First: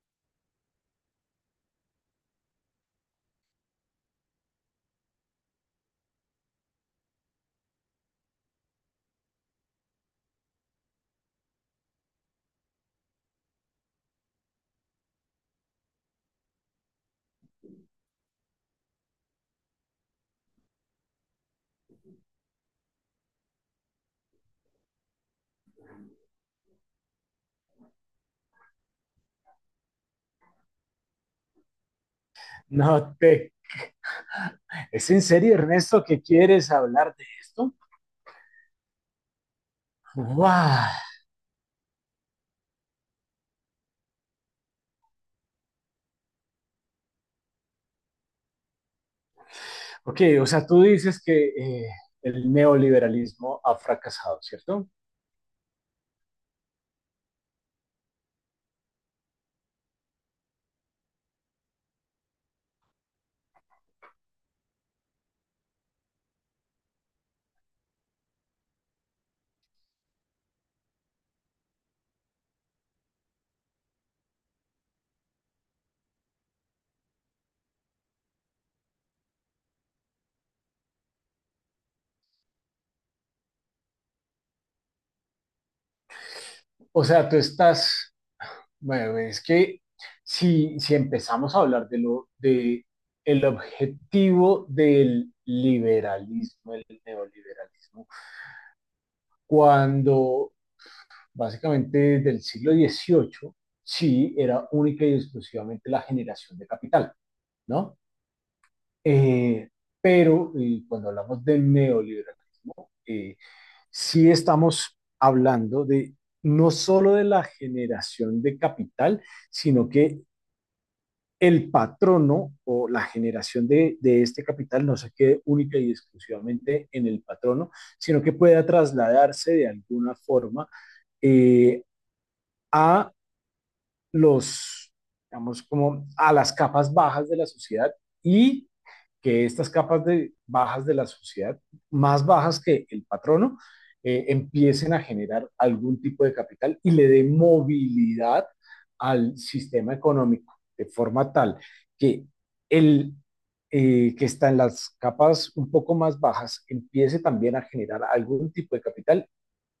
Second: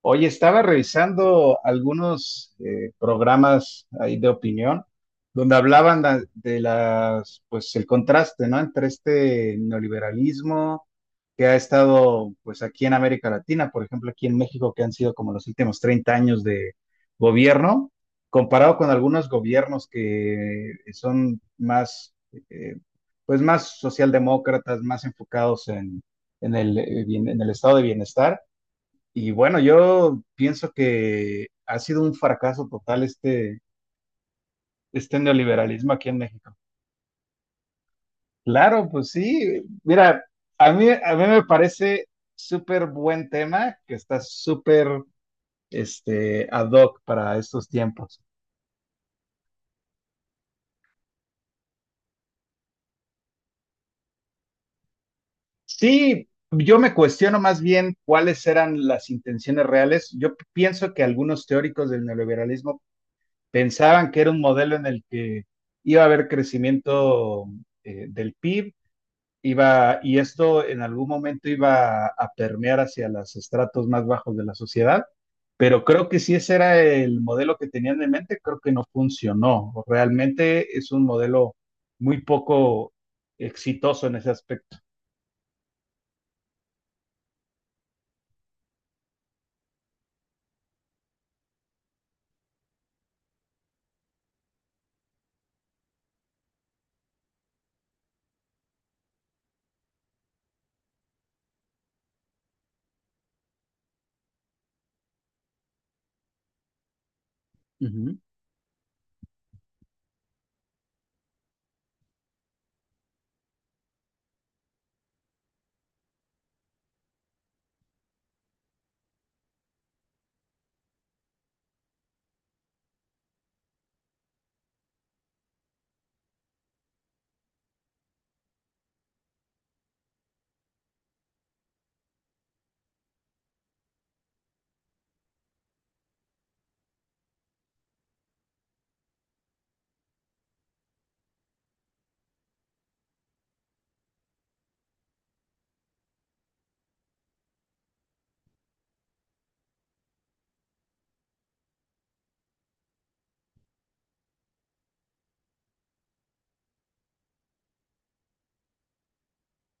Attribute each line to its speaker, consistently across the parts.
Speaker 1: Oye, estaba revisando algunos programas ahí de opinión donde hablaban de las, pues el contraste, ¿no? Entre este neoliberalismo que ha estado, pues aquí en América Latina, por ejemplo, aquí en México, que han sido como los últimos 30 años de gobierno, comparado con algunos gobiernos que son más, eh, pues más socialdemócratas, más enfocados en el estado de bienestar y bueno, yo pienso que ha sido un fracaso total
Speaker 2: No te...
Speaker 1: este,
Speaker 2: ¿Es
Speaker 1: este
Speaker 2: en serio,
Speaker 1: neoliberalismo
Speaker 2: Ernesto,
Speaker 1: aquí en
Speaker 2: que
Speaker 1: México.
Speaker 2: quieres hablar de esto?
Speaker 1: Claro, pues sí. Mira, a mí,
Speaker 2: Wow.
Speaker 1: a mí me parece súper buen tema que está súper ad hoc para estos tiempos.
Speaker 2: Ok, o sea, tú dices que el neoliberalismo ha fracasado, ¿cierto?
Speaker 1: Sí, yo me cuestiono más bien cuáles eran las intenciones reales. Yo pienso que algunos teóricos del neoliberalismo pensaban que era un modelo en el que iba a haber crecimiento del PIB iba, y esto en algún momento iba a permear hacia los estratos más bajos de la sociedad, pero creo que si ese era el modelo que tenían en mente, creo que no funcionó. Realmente es un modelo muy poco exitoso en ese aspecto.
Speaker 2: O sea, tú estás... Bueno, es que si empezamos a hablar de lo de el objetivo del liberalismo, el neoliberalismo, cuando básicamente del siglo XVIII, sí, era única y exclusivamente la generación de capital, ¿no?
Speaker 1: Ujú.
Speaker 2: Eh, pero cuando hablamos de neoliberalismo, sí estamos hablando de no solo de la generación de capital, sino que el patrono o la generación de este capital no se quede única y exclusivamente en el patrono, sino que pueda trasladarse de alguna forma eh, a los, digamos, como a las capas bajas de la sociedad y que estas capas de, bajas de la sociedad, más bajas que el patrono, empiecen a generar algún tipo de capital y le dé movilidad al sistema económico, de forma tal que el que está en las capas un poco más bajas empiece también a generar algún tipo de capital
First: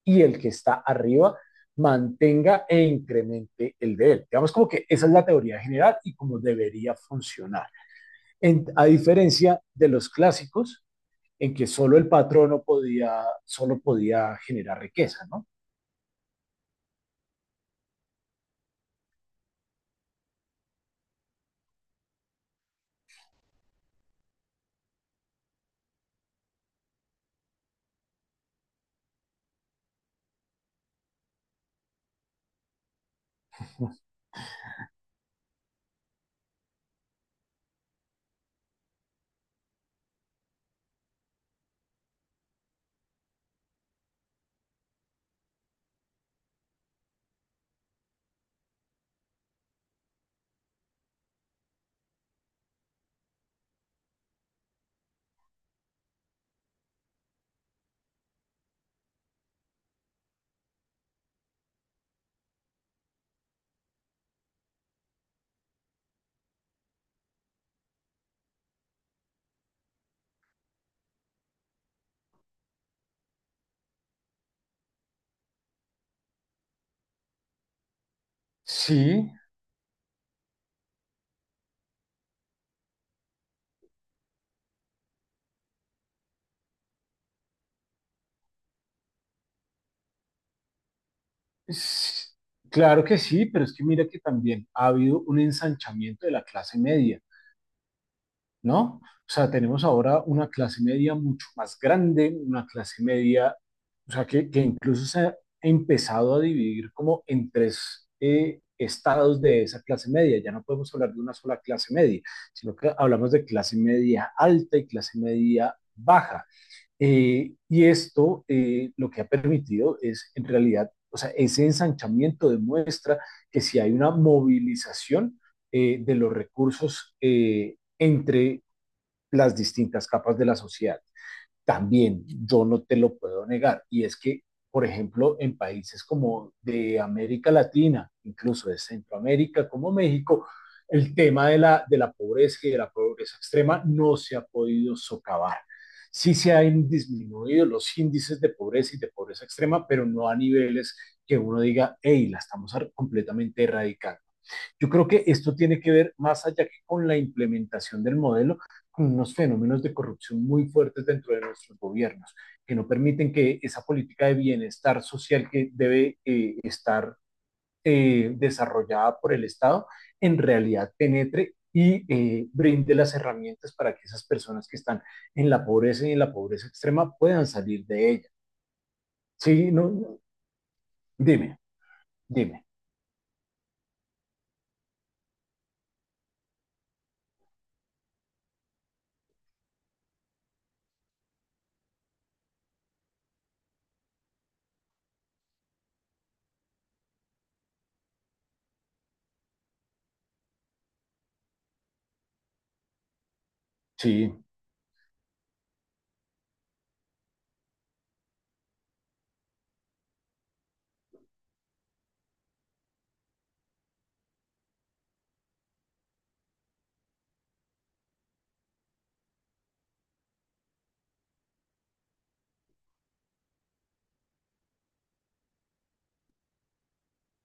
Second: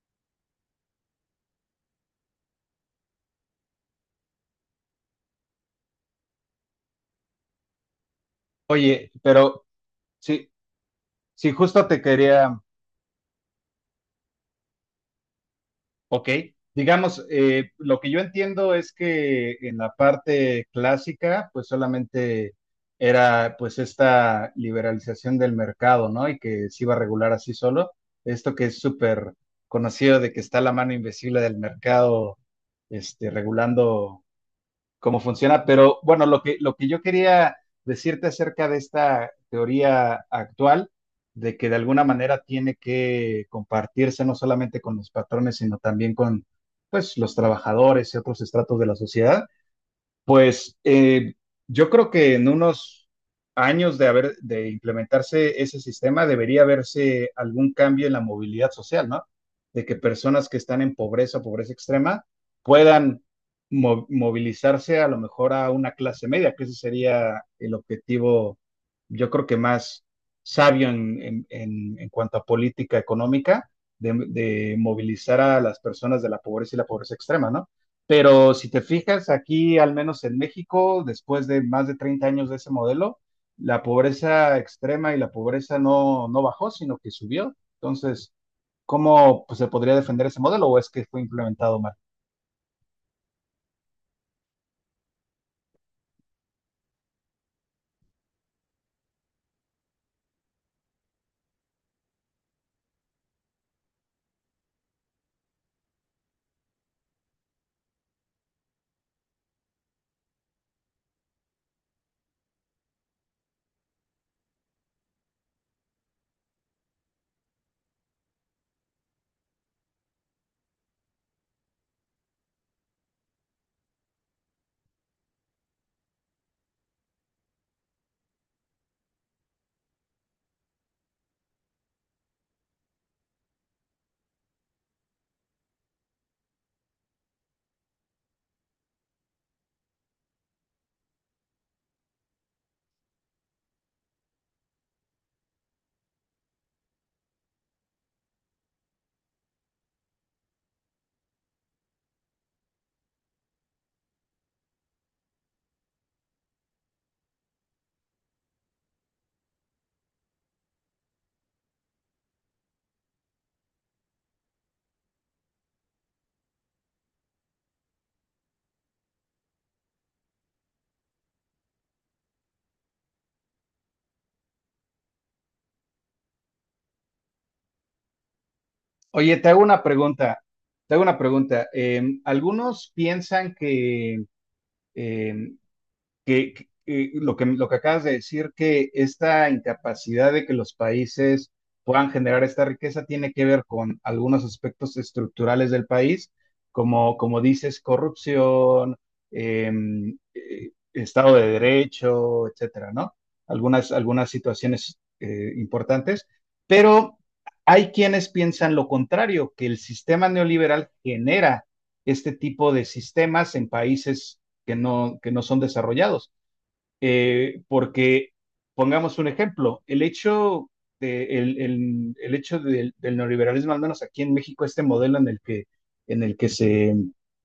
Speaker 2: y el que está arriba mantenga e incremente el de él. Digamos como que esa es la teoría general y como debería funcionar. En, a
Speaker 1: Oye,
Speaker 2: diferencia
Speaker 1: pero
Speaker 2: de los
Speaker 1: sí,
Speaker 2: clásicos,
Speaker 1: sí,
Speaker 2: en que
Speaker 1: justo
Speaker 2: solo
Speaker 1: te
Speaker 2: el
Speaker 1: quería.
Speaker 2: patrono podía, solo podía generar riqueza, ¿no?
Speaker 1: Ok, digamos, lo que yo entiendo es que en la parte clásica, pues solamente era pues esta liberalización del mercado, ¿no? Y que se iba a regular así solo. Esto que es súper conocido de que está la mano invisible del mercado, regulando cómo funciona. Pero bueno, lo que yo quería decirte acerca de esta teoría actual, de que de alguna manera tiene que compartirse no solamente con los patrones, sino también con pues, los trabajadores y otros estratos de la sociedad, pues yo creo que en unos años de haber de implementarse ese sistema debería haberse algún cambio en la movilidad social, ¿no? De que personas que están en pobreza o pobreza extrema puedan movilizarse a lo mejor a una clase media, que ese sería el objetivo, yo creo que más sabio en, en cuanto a política económica, de movilizar a las personas de la pobreza y la pobreza extrema, ¿no? Pero si te fijas,
Speaker 2: Sí,
Speaker 1: aquí, al menos en México, después de más de 30 años de ese modelo, la pobreza extrema y la pobreza no, no bajó, sino que subió. Entonces, ¿cómo pues, se podría defender ese modelo o es que fue implementado mal?
Speaker 2: sí, claro que sí, pero es que mira que también ha habido un ensanchamiento de la clase media, ¿no? O sea, tenemos ahora una clase media mucho más grande, una clase media, o sea, que incluso se ha empezado a dividir como en tres estados de esa clase media. Ya no podemos hablar de una sola clase media, sino que hablamos de clase media alta y clase media baja. Y esto lo que ha permitido es, en realidad, o sea, ese ensanchamiento demuestra que si hay una movilización de los recursos entre las distintas capas de la sociedad. También yo no te lo puedo negar, y es que, por ejemplo, en países como de América Latina, incluso de Centroamérica, como México, el tema de la pobreza y de la pobreza extrema no se ha podido socavar. Sí se han disminuido los índices de pobreza y de pobreza extrema, pero no a niveles que uno diga, hey, la estamos completamente erradicando. Yo creo que esto tiene que ver más allá que con la implementación del modelo, con unos fenómenos de corrupción muy fuertes dentro de nuestros gobiernos, que no permiten que esa política de bienestar social que debe estar desarrollada por el Estado en realidad penetre y brinde las herramientas para que esas personas que están en la pobreza y en la pobreza extrema puedan salir de ella.
Speaker 1: Oye, te hago
Speaker 2: Sí,
Speaker 1: una
Speaker 2: no, no.
Speaker 1: pregunta. Te hago una
Speaker 2: Dime,
Speaker 1: pregunta.
Speaker 2: dime.
Speaker 1: Algunos piensan que eh, lo que acabas de decir, que esta incapacidad de que los países puedan generar esta riqueza tiene que ver con algunos aspectos estructurales del país, como dices, corrupción, eh, Estado de Derecho, etcétera, ¿no? Algunas
Speaker 2: Sí,
Speaker 1: situaciones importantes, pero hay quienes piensan lo contrario, que el sistema neoliberal genera este tipo de sistemas en países que no son desarrollados. Porque, pongamos un ejemplo, el hecho, de, el hecho del neoliberalismo, al menos aquí en México, este modelo en el que se,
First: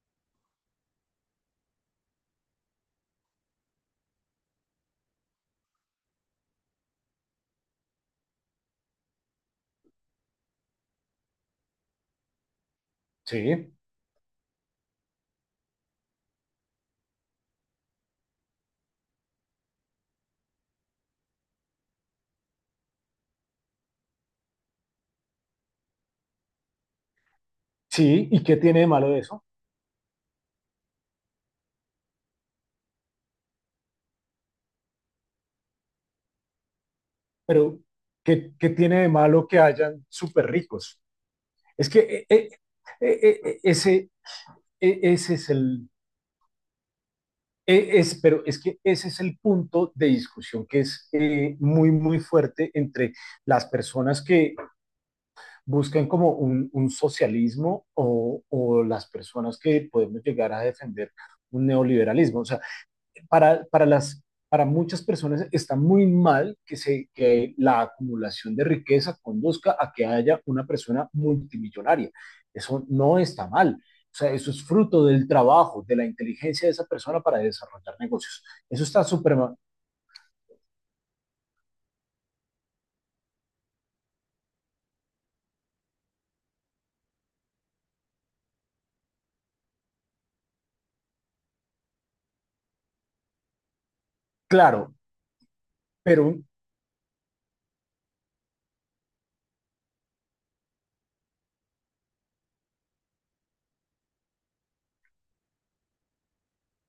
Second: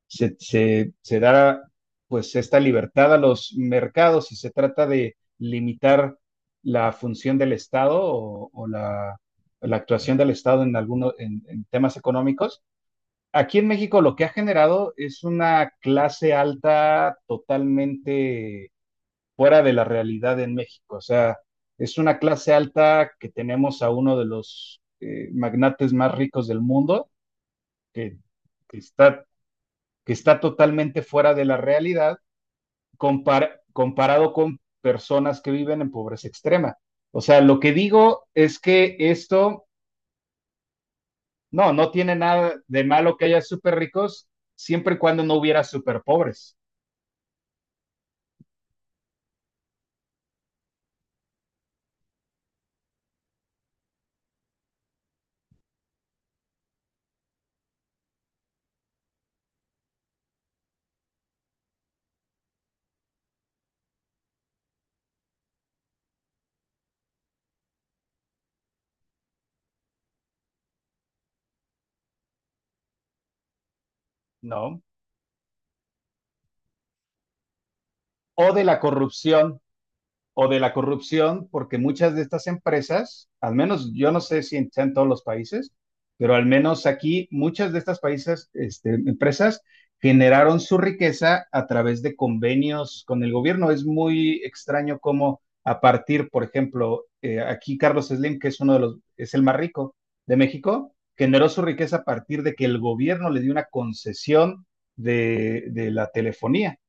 Speaker 1: se, se, se da pues esta libertad a los mercados y se trata de limitar la función del Estado o la actuación del Estado en temas económicos. Aquí en
Speaker 2: sí,
Speaker 1: México lo que ha generado es una clase alta totalmente fuera de la realidad en México. O sea, es una clase alta que tenemos a uno de los magnates más ricos del mundo, que,
Speaker 2: sí. ¿Y qué
Speaker 1: que
Speaker 2: tiene de malo
Speaker 1: está,
Speaker 2: eso?
Speaker 1: que está totalmente fuera de la realidad comparado con personas que viven en pobreza extrema. O sea, lo que
Speaker 2: Pero,
Speaker 1: digo
Speaker 2: ¿qué,
Speaker 1: es
Speaker 2: qué
Speaker 1: que
Speaker 2: tiene de malo que
Speaker 1: esto,
Speaker 2: hayan súper ricos?
Speaker 1: no,
Speaker 2: Es
Speaker 1: no
Speaker 2: que
Speaker 1: tiene nada de malo que haya súper
Speaker 2: ese,
Speaker 1: ricos, siempre y cuando
Speaker 2: ese
Speaker 1: no
Speaker 2: es
Speaker 1: hubiera
Speaker 2: el,
Speaker 1: súper pobres.
Speaker 2: es, pero es que ese es el punto de discusión que es muy, muy fuerte entre las personas que buscan como un socialismo o, las personas que podemos llegar a defender un neoliberalismo. O sea, para, para, las, para muchas personas está muy mal que, se, que la acumulación de riqueza conduzca a que haya una persona multimillonaria. Eso no está mal. O sea, eso es
Speaker 1: No.
Speaker 2: fruto del trabajo, de la inteligencia de esa persona para desarrollar negocios.
Speaker 1: o de la
Speaker 2: Eso está súper
Speaker 1: corrupción, o de la corrupción, porque muchas de estas empresas, al menos yo no sé si en todos los países, pero al menos aquí muchas de estas países, empresas generaron su riqueza a través de convenios con el gobierno. Es muy
Speaker 2: claro,
Speaker 1: extraño cómo a partir, por
Speaker 2: pero
Speaker 1: ejemplo, aquí Carlos Slim, que es el más rico de México, generó su riqueza a partir de que el gobierno le dio una concesión de la telefonía.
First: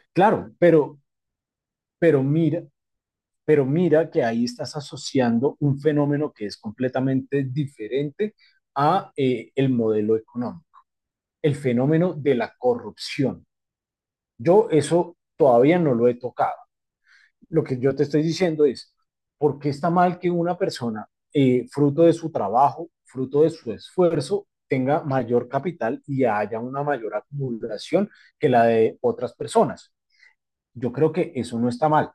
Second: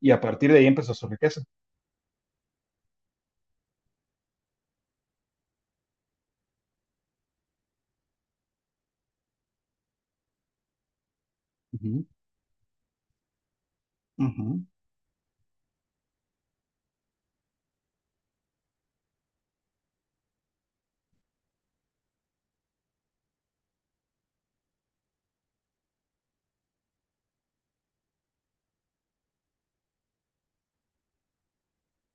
Speaker 1: Y a partir
Speaker 2: claro,
Speaker 1: de ahí empezó
Speaker 2: pero
Speaker 1: su riqueza.
Speaker 2: pero mira, pero mira que ahí estás asociando un fenómeno que es completamente diferente a el modelo económico, el
Speaker 1: Ujú,
Speaker 2: fenómeno de la corrupción.
Speaker 1: ujú.
Speaker 2: Yo eso todavía no lo he tocado. Lo que yo te estoy diciendo es, ¿por qué está mal que una persona, fruto de su trabajo, fruto de su esfuerzo, tenga mayor capital y haya una mayor acumulación que la de otras personas? Yo creo que eso no está mal.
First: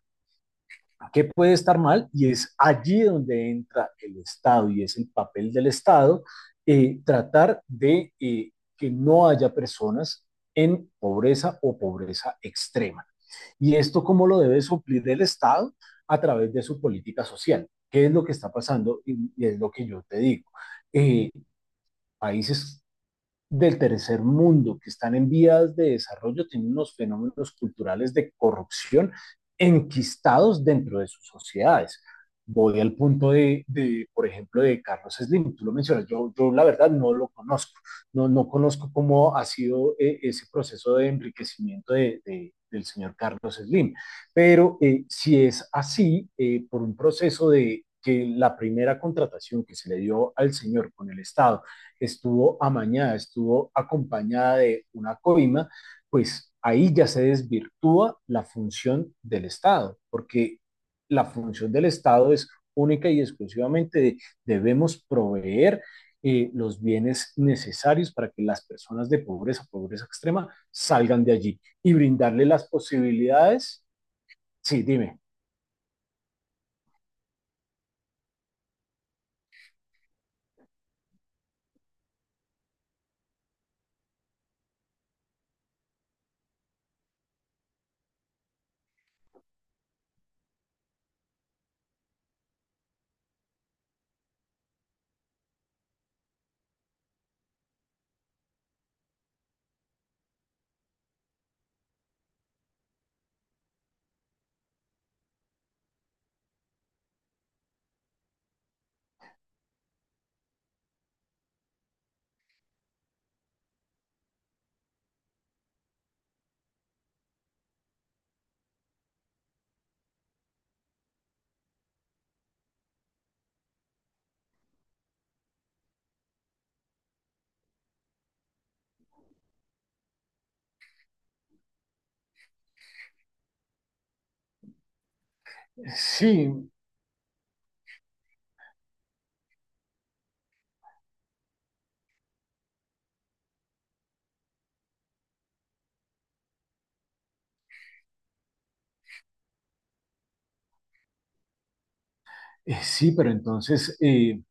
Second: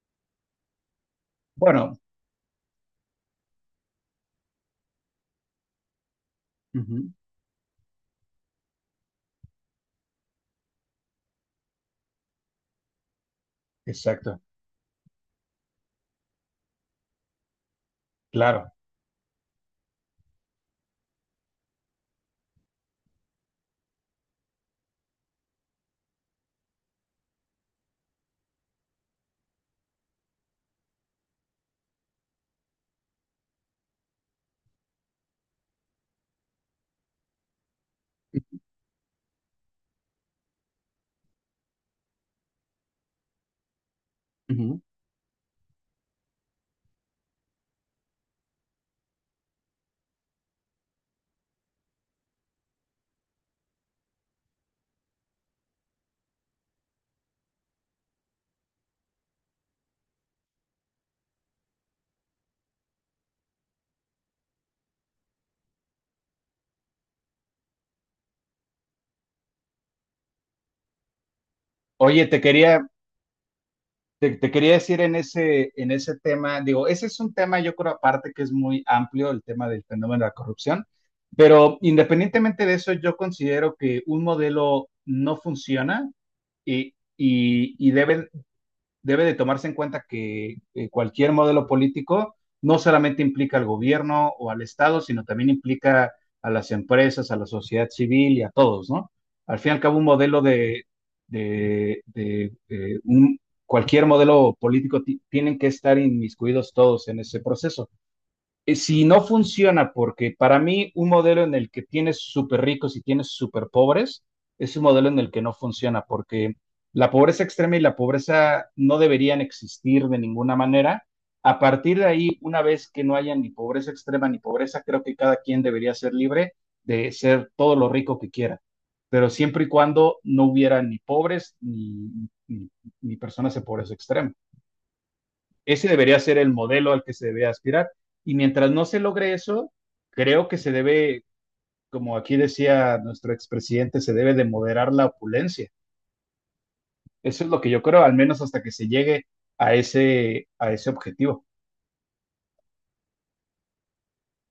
Speaker 2: ¿Qué puede estar
Speaker 1: Bueno,
Speaker 2: mal? Y es allí donde entra el Estado y es el papel del Estado
Speaker 1: ujú,
Speaker 2: tratar de que no haya personas en pobreza o pobreza extrema. ¿Y esto cómo lo
Speaker 1: exacto,
Speaker 2: debe suplir el Estado? A través de su política social. ¿Qué es lo que está
Speaker 1: claro.
Speaker 2: pasando? Y es lo que yo te digo. Eh, Países del tercer mundo, que están en vías de desarrollo, tienen unos fenómenos culturales de corrupción enquistados dentro de sus sociedades. Voy al punto por ejemplo, de Carlos Slim, tú lo mencionas, yo la verdad no lo conozco, no, no conozco cómo ha sido ese proceso de enriquecimiento del señor Carlos Slim, pero
Speaker 1: Ujú.
Speaker 2: si es así, por un proceso de que la primera contratación que se le dio al señor con el Estado estuvo amañada, estuvo acompañada de una coima, pues ahí ya se desvirtúa la función del Estado, porque la función del Estado es única y exclusivamente de, debemos proveer los bienes necesarios para que las personas de pobreza, pobreza extrema, salgan de allí y
Speaker 1: Oye, te
Speaker 2: brindarle las
Speaker 1: quería,
Speaker 2: posibilidades.
Speaker 1: te, te quería
Speaker 2: Sí,
Speaker 1: decir en
Speaker 2: dime.
Speaker 1: ese, en ese tema, digo, ese es un tema, yo creo, aparte que es muy amplio, el tema del fenómeno de la corrupción, pero independientemente de eso, yo considero que un modelo no funciona y debe de tomarse en cuenta que cualquier modelo político no solamente implica al gobierno o al Estado, sino también implica a las empresas, a la sociedad civil y a todos, ¿no? Al fin y al cabo, un modelo de, de, de un, cualquier modelo político tienen que estar inmiscuidos todos en ese proceso. Si no funciona, porque para mí un modelo en el que tienes súper ricos y tienes súper pobres es un modelo en el que no funciona, porque la pobreza extrema y la pobreza no deberían existir de ninguna manera. A partir de ahí, una vez que no haya ni pobreza extrema ni pobreza, creo que cada quien debería ser libre de ser todo lo rico que quiera, pero siempre y cuando no hubiera ni pobres ni personas de pobreza extrema. Ese debería ser
Speaker 2: Sí,
Speaker 1: el modelo al que se debe aspirar. Y mientras no se logre eso, creo que se debe, como aquí decía nuestro expresidente, se debe de moderar la opulencia. Eso es lo que yo creo, al menos hasta que se llegue a ese objetivo.
Speaker 2: sí, pero entonces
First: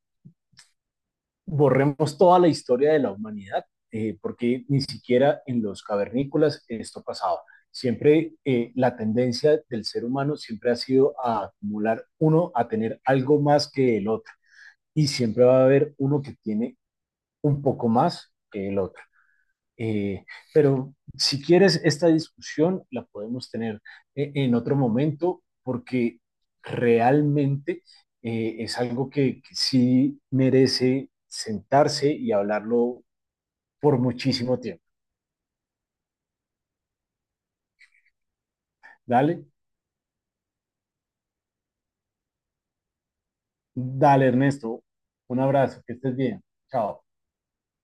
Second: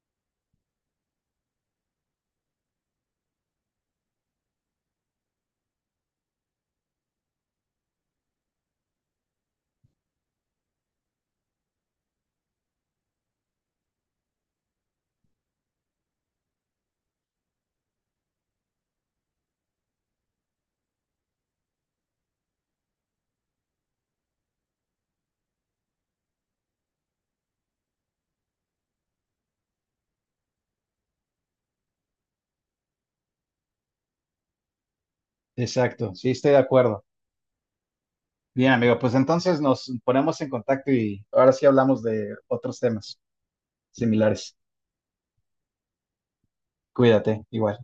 Speaker 2: borremos toda la historia de la humanidad, porque ni siquiera en los cavernícolas esto pasaba. Siempre la tendencia del ser humano siempre ha sido a acumular uno, a tener algo más que el otro, y siempre va a haber uno que tiene un poco más que el otro. Eh, pero si quieres, esta discusión la podemos tener en otro momento porque realmente es algo que sí merece sentarse y hablarlo por muchísimo tiempo.
Speaker 1: Exacto, sí, estoy de acuerdo. Bien, amigo, pues
Speaker 2: Dale,
Speaker 1: entonces nos ponemos en contacto y ahora sí hablamos de otros temas
Speaker 2: dale
Speaker 1: similares.
Speaker 2: Ernesto, un abrazo, que estés bien. Chao.
Speaker 1: Cuídate, igual.